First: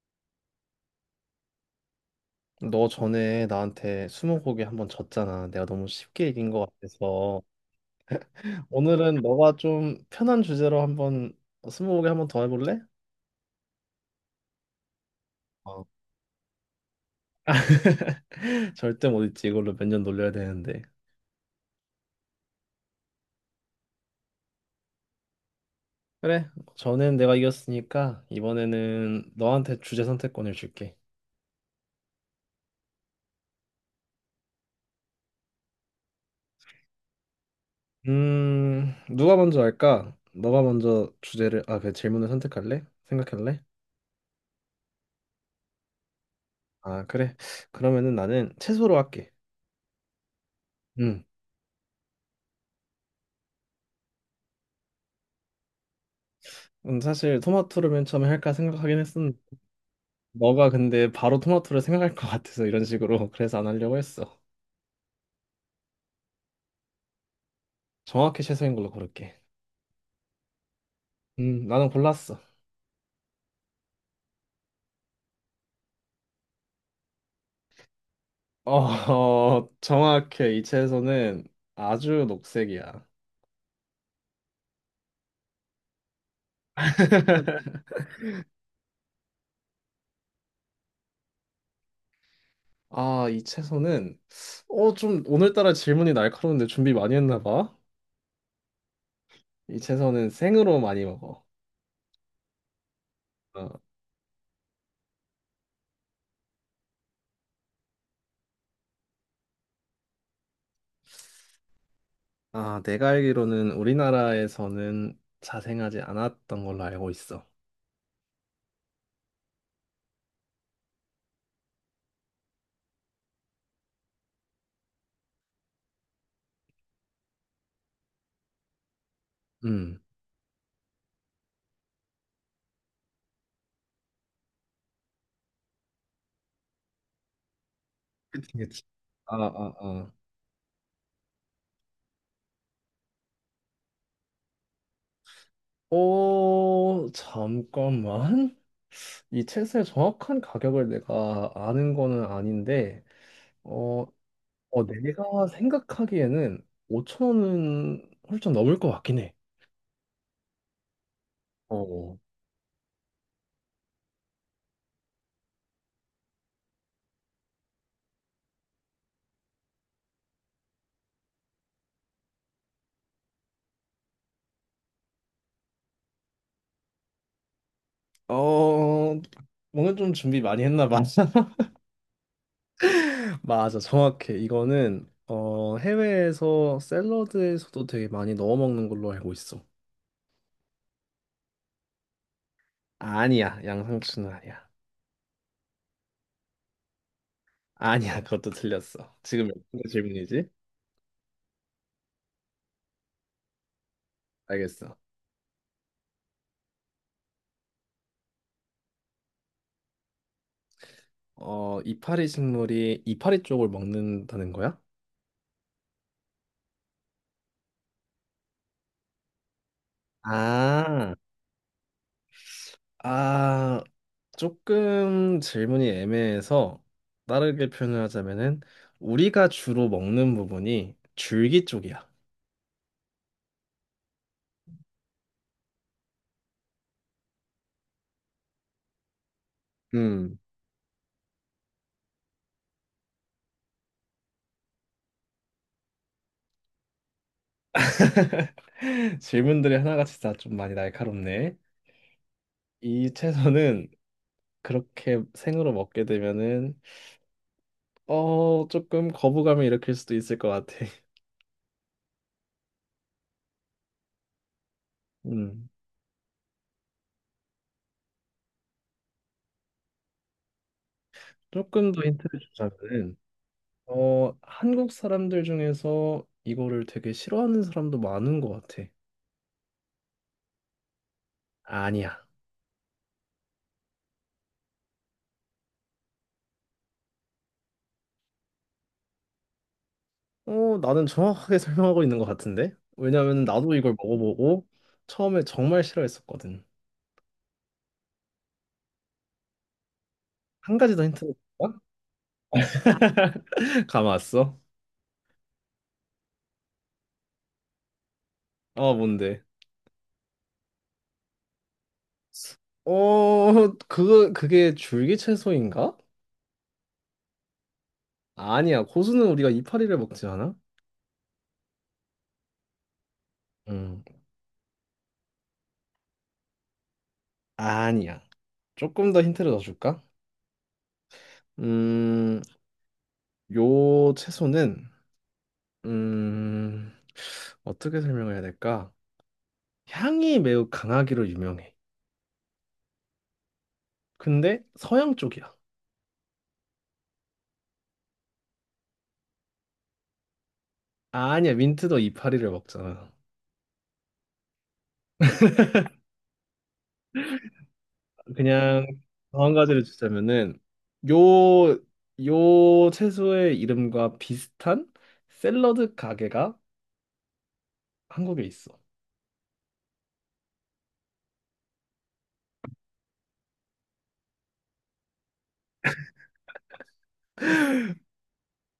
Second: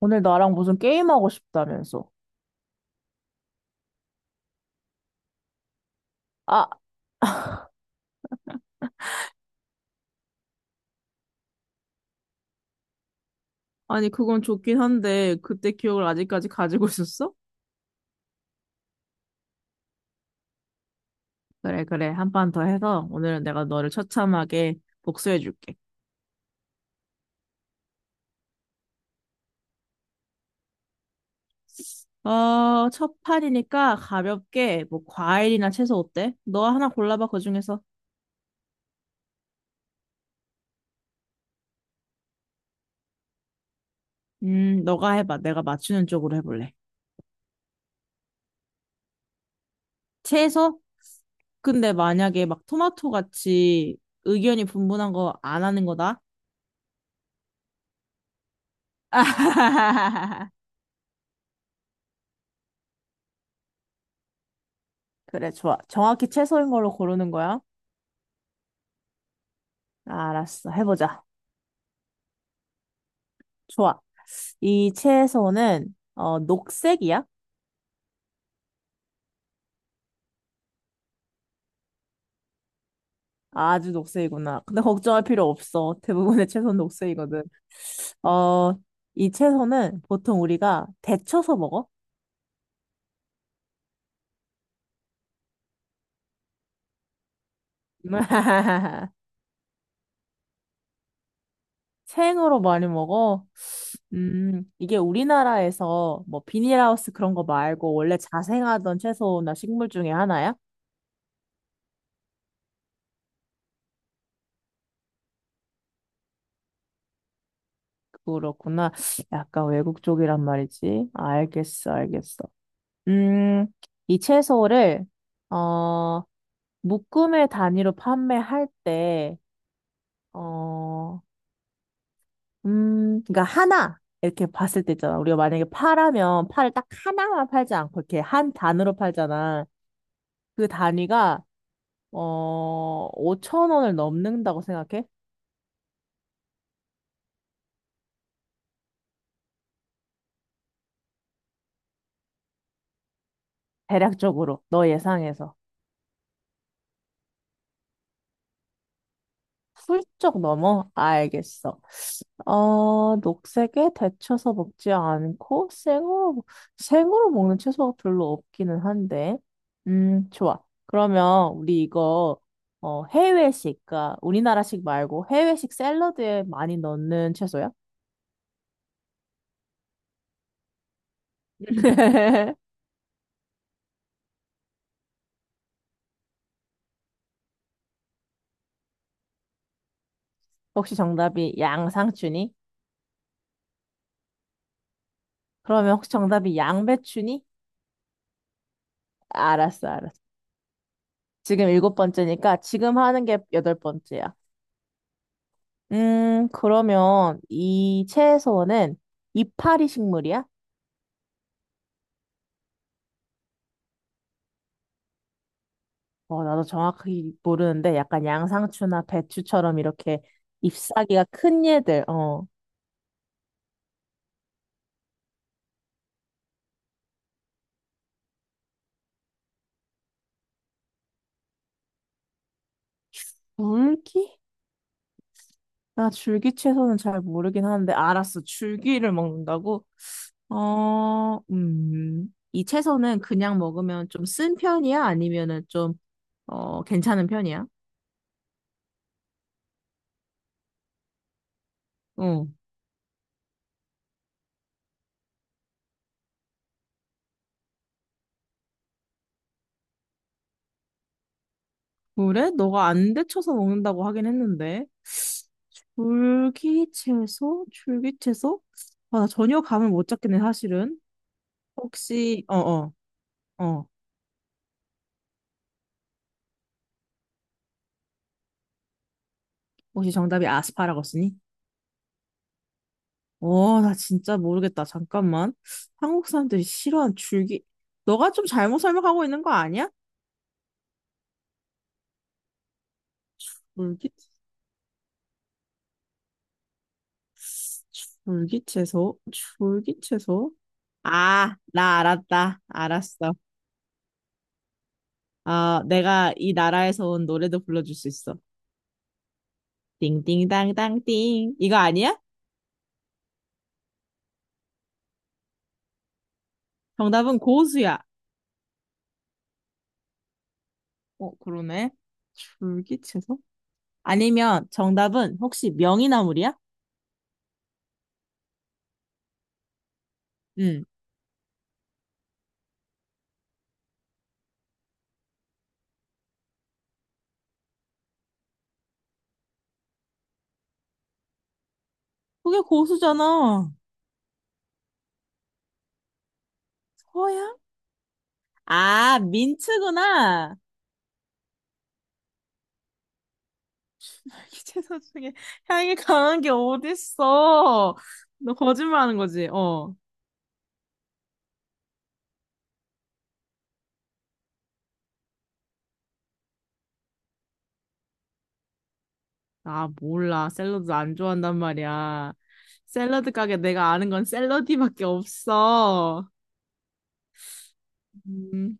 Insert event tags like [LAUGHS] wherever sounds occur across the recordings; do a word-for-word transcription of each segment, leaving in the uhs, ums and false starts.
오늘 나랑 무슨 게임하고 싶다면서. 너 전에 나한테 스무고개 한번 졌잖아. 내가 너무 쉽게 이긴 것 아, 같아서 오늘은 너가 좀 편한 주제로 한번 스무고개 한번 더 해볼래? 아니, 그건 좋긴 한데, 그때 어. 기억을 아직까지 가지고 있었어? [LAUGHS] 절대 못 잊지. 이걸로 몇 년 놀려야 되는데. 그래, 그래. 한 판 더 해서, 오늘은 내가 너를 처참하게 복수해줄게. 그래. 전엔 내가 이겼으니까 이번에는 너한테 주제 선택권을 줄게. 어, 첫 판이니까 가볍게, 뭐, 과일이나 채소 어때? 너 하나 골라봐, 그 중에서. 음, 누가 먼저 할까? 너가 먼저 주제를 아, 그 질문을 선택할래? 생각할래? 음, 너가 해봐. 내가 맞추는 쪽으로 해볼래. 아, 그래. 그러면은 나는 채소로 할게. 채소? 음. 근데 만약에 막 토마토 같이 의견이 분분한 거 안 하는 거다? 음, 사실 토마토를 맨 처음에 할까 생각하긴 했었는데 [LAUGHS] 너가 근데 바로 토마토를 생각할 것 같아서 이런 식으로 [LAUGHS] 그래서 안 하려고 했어. 그래, 좋아. 정확히 채소인 걸로 고르는 거야? 정확히 채소인 걸로 고를게. 알았어. 해보자. 음, 나는 골랐어. 좋아. 이 채소는, 어, 녹색이야? 어, [LAUGHS] 어, 정확해. 이 채소는 아주 녹색이야. 아주 녹색이구나. 근데 걱정할 필요 없어. 대부분의 채소는 녹색이거든. 어, 이 채소는 보통 우리가 데쳐서 먹어? 아, 이 채소는 어, 좀 오늘따라 질문이 날카로운데 준비 많이 했나 봐. [LAUGHS] 이 채소는 생으로 많이 먹어. 생으로 많이 먹어? 어, 음, 이게 우리나라에서 뭐 비닐하우스 그런 거 말고 원래 자생하던 채소나 식물 중에 하나야? 아, 내가 알기로는 우리나라에서는 자생하지 않았던 걸로 알고 있어. 그렇구나. 약간 외국 쪽이란 말이지. 알겠어, 알겠어. 음, 이 채소를, 어, 묶음의 단위로 판매할 때, 음. 어, 음, 그러니까 하나, 이렇게 봤을 때 있잖아. 우리가 만약에 파라면 파를 딱 하나만 팔지 않고 이렇게 그치, 한 그치. 단으로 아, 팔잖아. 아, 아. 그 단위가, 어, 5천 원을 넘는다고 생각해? 오, 잠깐만. 이 책의 정확한 가격을 내가 아는 거는 아닌데, 어, 대략적으로, 어, 너 내가 예상해서. 생각하기에는 오천 원은 훌쩍 넘을 것 같긴 해. 훌쩍 넘어? 알겠어. 어, 어, 녹색에 데쳐서 먹지 않고 생으로, 먹- 생으로 먹는 채소가 별로 없기는 한데. 음, 좋아. 그러면 우리 이거 어, 해외식, 그러니까 우리나라식 말고 해외식 샐러드에 많이 넣는 채소야? 어, 뭔가 좀 준비 많이 했나 봐. [LAUGHS] [LAUGHS] 맞아, 정확해. 이거는 어, 해외에서 샐러드에서도 되게 많이 넣어 먹는 걸로 알고 있어. 혹시 정답이 양상추니? 아니야, 양상추는 아니야. 그러면 혹시 정답이 양배추니? 아니야, [LAUGHS] 그것도 틀렸어. 지금 몇 번째 알았어, 알았어. 질문이지? 지금 일곱 번째니까 지금 하는 게 여덟 번째야. 알겠어. 음, 그러면 이 채소는 이파리 식물이야? 어, 이파리 식물이 이파리 쪽을 먹는다는 거야? 어, 나도 정확히 모르는데 약간 양상추나 배추처럼 이렇게 아, 잎사귀가 큰 얘들. 어, 아, 조금 질문이 애매해서 다르게 표현을 하자면은 우리가 주로 먹는 부분이 줄기 쪽이야. 줄기? 나 줄기 채소는 잘 모르긴 하는데 알았어. 줄기를 먹는다고? [LAUGHS] 음, 어, 음. 이 채소는 그냥 먹으면 좀 쓴 편이야? 아니면은 좀, 어, 괜찮은 편이야? 질문들이 하나같이 다 좀 많이 날카롭네. 응. 이 채소는 그렇게 생으로 먹게 되면은 어 조금 거부감을 일으킬 수도 있을 것 같아. [LAUGHS] 그래? 너가 안 데쳐서 먹는다고 하긴 했는데. 음, 줄기채소? 줄기채소? 아, 나 전혀 감을 못 잡겠네, 사실은. 조금 더 힌트를 혹시, 어, 어, 주자면은 어. 어 한국 사람들 중에서 이거를 되게 싫어하는 사람도 많은 것 같아. 혹시 정답이 아스파라거스니? 아니야. 어, 나 진짜 모르겠다. 잠깐만. 한국 사람들이 싫어하는 줄기. 너가 좀 잘못 설명하고 있는 거 아니야? 어, 나는 정확하게 [LAUGHS] 설명하고 있는 것 같은데? 왜냐면 나도 이걸 줄기, 먹어보고 처음에 정말 싫어했었거든. 줄기채소? 줄기채소? 한 가지 더 힌트를 아, 줄까? 나 알았다. 알았어. [LAUGHS] 감았어 아, 내가 이 나라에서 온 노래도 불러줄 수 있어. 어, [LAUGHS] 뭔데? 띵띵땅땅띵. 이거 아니야? 어, 그거, 그게 줄기 채소인가? 정답은 고수야. 아니야. 고수는 우리가 이파리를 먹지 않아? 어, 그러네. 줄기채소? 음, 아니면 정답은 혹시 명이나물이야? 아니야. 조금 더 힌트를 더 줄까? 응. 음, 요 채소는, 음, 어떻게 설명해야 될까? 향이 매우 강하기로 유명해. 그게 고수잖아. 근데 서양 쪽이야. 서양? 아, 민트구나. 아니야, 민트도 이파리를 먹잖아. 줄기채소 중에 향이 강한 게 어딨어. 너 그냥 거짓말하는 더 거지? 한 가지를 어. 주자면은 요, 요 채소의 이름과 비슷한 샐러드 가게가 한국에 있어. 아, 몰라. 샐러드 안 좋아한단 말이야. 샐러드 가게 내가 아는 건 샐러디밖에 없어. 음,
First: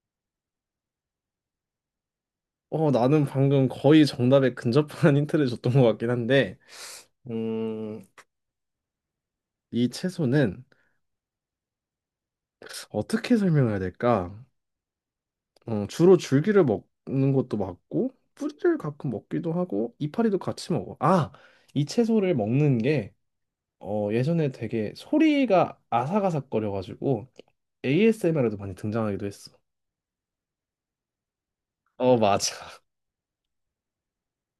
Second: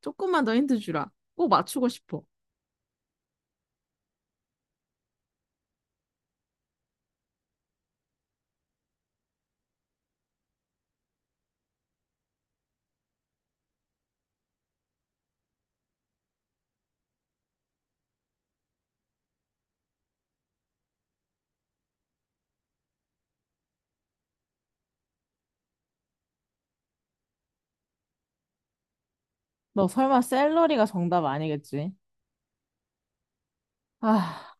조금만 더 힌트 주라. 꼭 맞추고 싶어. 어, 나는 방금 거의 정답에 근접한 [LAUGHS] 힌트를 줬던 것 같긴 한데, 음, 이 채소는 어떻게 설명해야 될까? 어, 주로 줄기를 먹는 것도 맞고, 뿌리를 가끔 먹기도 하고, 이파리도 같이 먹어. 아, 이 채소를 먹는 게 어, 예전에 되게 소리가 아삭아삭거려가지고 에이에스엠알에도 많이 등장하기도 했어. 너 설마 샐러리가 정답 아니겠지? 어, 맞아. [LAUGHS] 아,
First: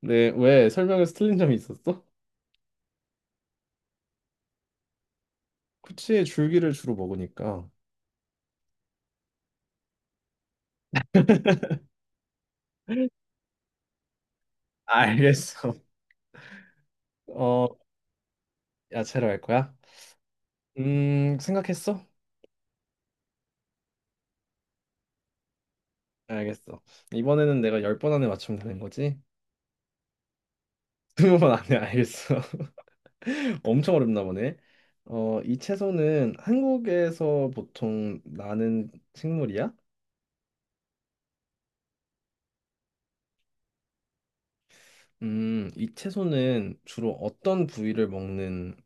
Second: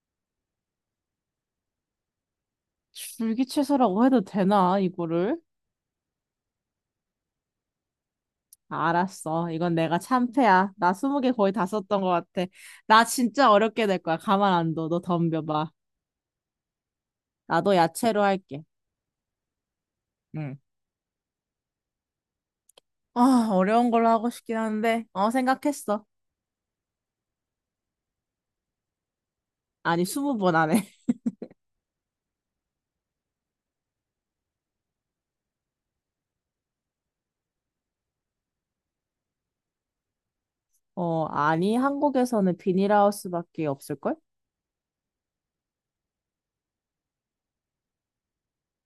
네, 왜 설명에서 틀린 점이 있었어? 줄기 채소라고 해도 되나, 이거를? 쿠치의 줄기를 주로 먹으니까. 알았어. 이건 내가 참패야. 나 스무 개 거의 다 썼던 것 같아. 나 진짜 어렵게 될 거야. 가만 안 둬. 너 덤벼봐. 알겠어. 어, 나도 야채로 할게. 야채로 할 거야? 응. 음, 생각했어? 아, 어려운 걸로 하고 싶긴 한데, 어, 생각했어. 알겠어. 이번에는 내가 열 번 안에 맞추면 되는 거지? 아니, 스무 번 안에. [LAUGHS] [LAUGHS] 이십 번 안에 알겠어. [LAUGHS] 엄청 어렵나 보네. 어, 이 채소는 한국에서 보통 나는 식물이야? 어, 아니, 한국에서는 비닐하우스밖에 없을걸? 음, 이 채소는 주로 어떤 부위를 먹는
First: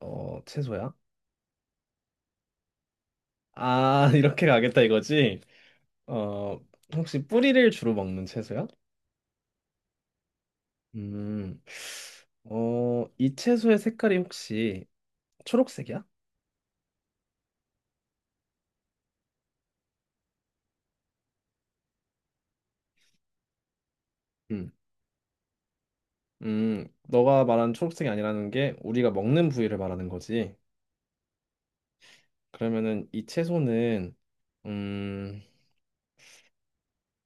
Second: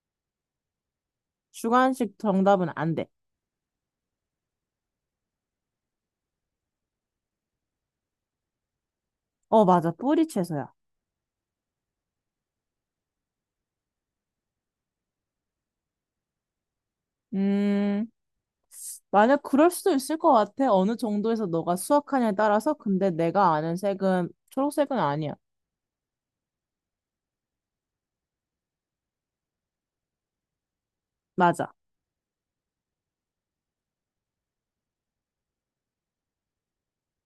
어, 채소야? 주관식 정답은 안 돼. 아, [LAUGHS] 이렇게 가겠다 이거지? 어, 혹시 뿌리를 주로 먹는 채소야? 어, 맞아. 뿌리 채소야. 음, 어, 이 채소의 색깔이 혹시 초록색이야? 음. 만약 그럴 수도 있을 것 같아. 어느 정도에서 너가 수확하냐에 따라서. 근데 내가 아는 색은 음, 초록색은 아니야. 음, 너가 말한 초록색이 아니라는 게 우리가 먹는 부위를 말하는 거지. 맞아. 그러면은 이 채소는 음,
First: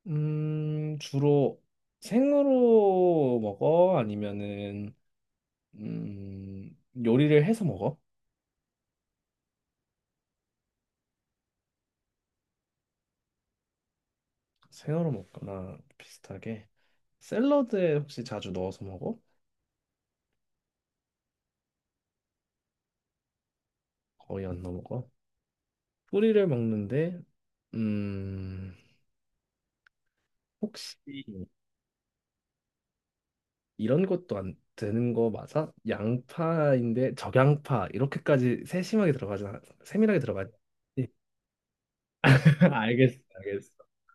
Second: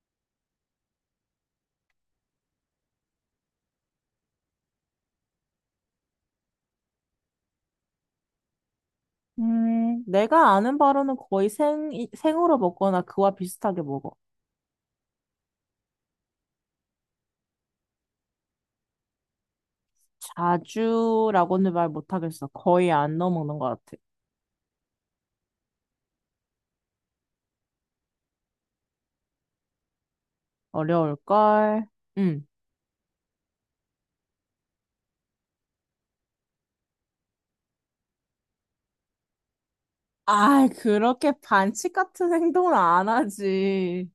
음, 주로 생으로 먹어? 아니면은 음, 요리를 해서 먹어? 음, 내가 아는 바로는 거의 생, 생으로 먹거나 그와 비슷하게 먹어. 생으로 먹거나 비슷하게. 샐러드에 혹시 자주 넣어서 먹어? 자주라고는 말 못하겠어. 거의 안 넣어 먹는 것 같아. 거의 안 넣어 먹어. 뿌리를 먹는데, 음, 혹시 어려울걸? 응. 이런 것도 안 되는 거 맞아? 양파인데 적양파 이렇게까지 세심하게 들어가지 않- 세밀하게 들어가지 아, 않- 그렇게 반칙 같은 [LAUGHS] 행동은 아, 안 알겠어, 알겠어. 하지.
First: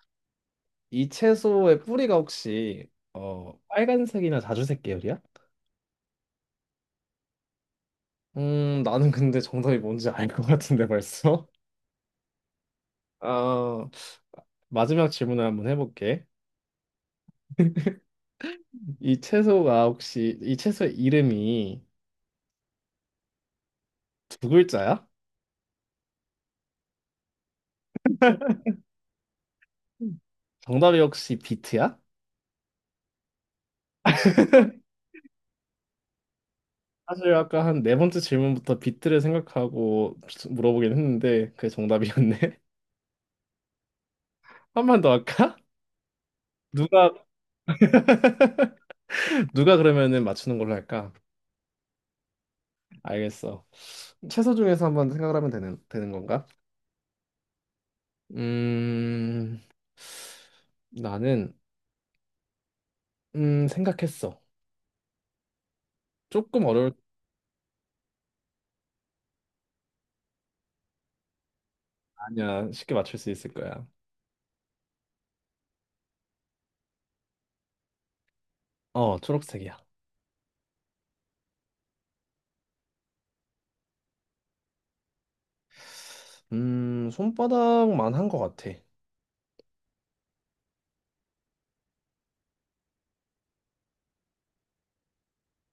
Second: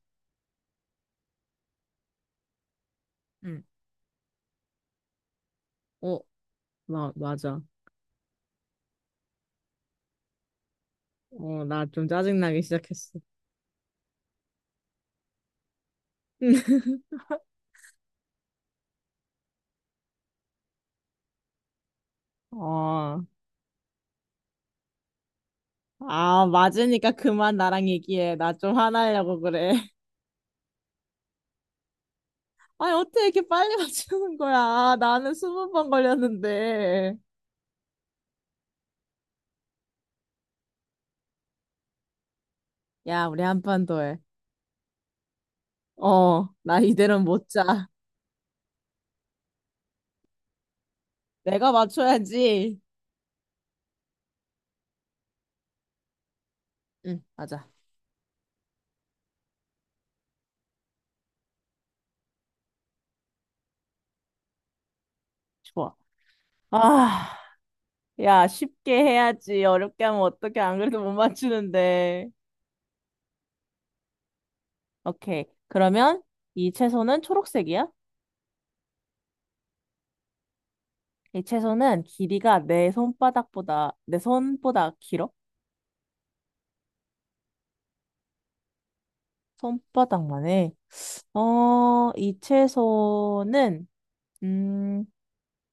이 채소의 뿌리가 혹시 어 응. 빨간색이나 자주색 계열이야? 어, 나, 맞아. 음, 나는 근데 정답이 뭔지 알 것 같은데 벌써. 어, 나 좀 짜증나기 [LAUGHS] 시작했어. 아 마지막 질문을 한번 해볼게. [LAUGHS] 이 채소가 혹시 이 채소의 이름이 어. 두 글자야? 아, 맞으니까 그만 나랑 얘기해. 나 좀 화나려고 그래. [LAUGHS] 음. 정답이 혹시 비트야? 아니, 어떻게 이렇게 빨리 맞추는 거야? 아, 나는 스무 번 걸렸는데. 사실 아까 한 네 번째 질문부터 비트를 생각하고 물어보긴 했는데 그게 정답이었네. [LAUGHS] 야, 우리 한 판 더 해. 한 번 더 할까? 어, 나 누가 이대로는 못 자. 누가 그러면은 맞추는 걸로 할까? 내가 맞춰야지. 알겠어. 채소 중에서 한번 생각을 하면 되는 되는 건가? 응, 맞아. 음 나는 음 생각했어. 좋아. 조금 어려울 아, 야, 쉽게 해야지. 어렵게 하면 어떻게 안 그래도 못 맞추는데. 아니야. 쉽게 맞출 수 있을 거야. 오케이. 그러면 이 채소는 초록색이야? 어 초록색이야. 이 채소는 길이가 내 손바닥보다, 내 손보다 길어? 음, 손바닥만 한 것 같아. 손바닥만 해. 어, 이 채소는, 음,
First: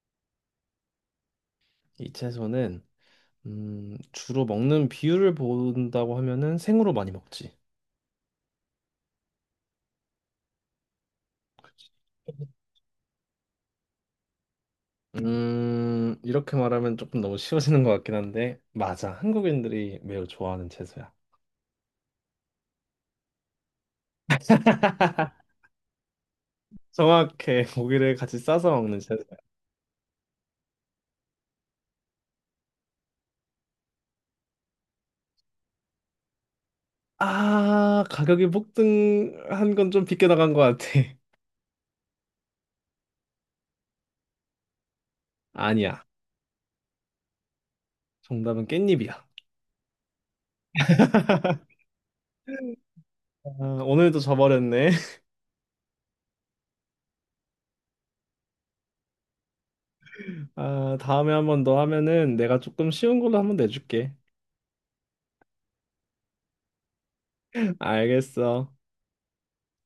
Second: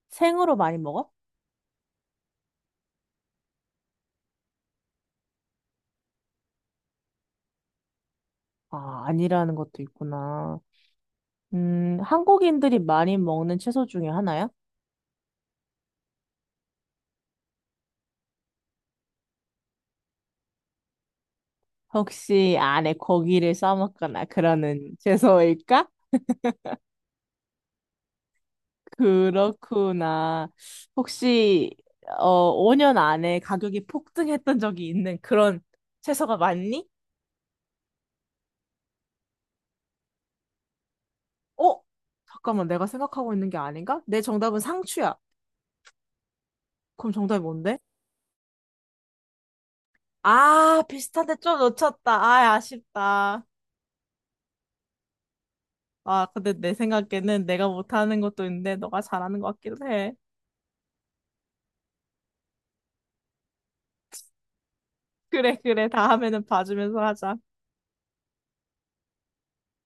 생으로 많이 먹어? 이 채소는 음, 주로 먹는 비율을 본다고 하면은 생으로 많이 먹지. 아, 아니라는 것도 있구나. 음, 한국인들이 많이 먹는 채소 중에 하나야? 음, 이렇게 말하면 조금 너무 쉬워지는 것 같긴 한데, 맞아. 한국인들이 매우 좋아하는 채소야. 혹시 안에 고기를 싸먹거나 그러는 채소일까? 정확해. [LAUGHS] 고기를 같이 싸서 먹는 채소야. 그렇구나. 혹시, 어, 오 년 안에 가격이 폭등했던 적이 있는 그런 채소가 맞니? 아, 가격이 폭등한 건 좀 빗겨 나간 것 같아. [LAUGHS] 어? 잠깐만, 내가 생각하고 있는 게 아닌가? 내 정답은 상추야. 아니야. 그럼 정답이 뭔데? 정답은 깻잎이야. 아, 비슷한데 좀 놓쳤다. 아, 아쉽다. 아, 오늘도 져버렸네. [LAUGHS] 아, 근데 내 생각에는 내가 못하는 것도 있는데 너가 잘하는 것 같기도 해. 아, 다음에 한 번 더 하면은 내가 조금 쉬운 걸로 한번 내줄게. 그래, 그래. 다음에는 봐주면서 하자. 알겠어.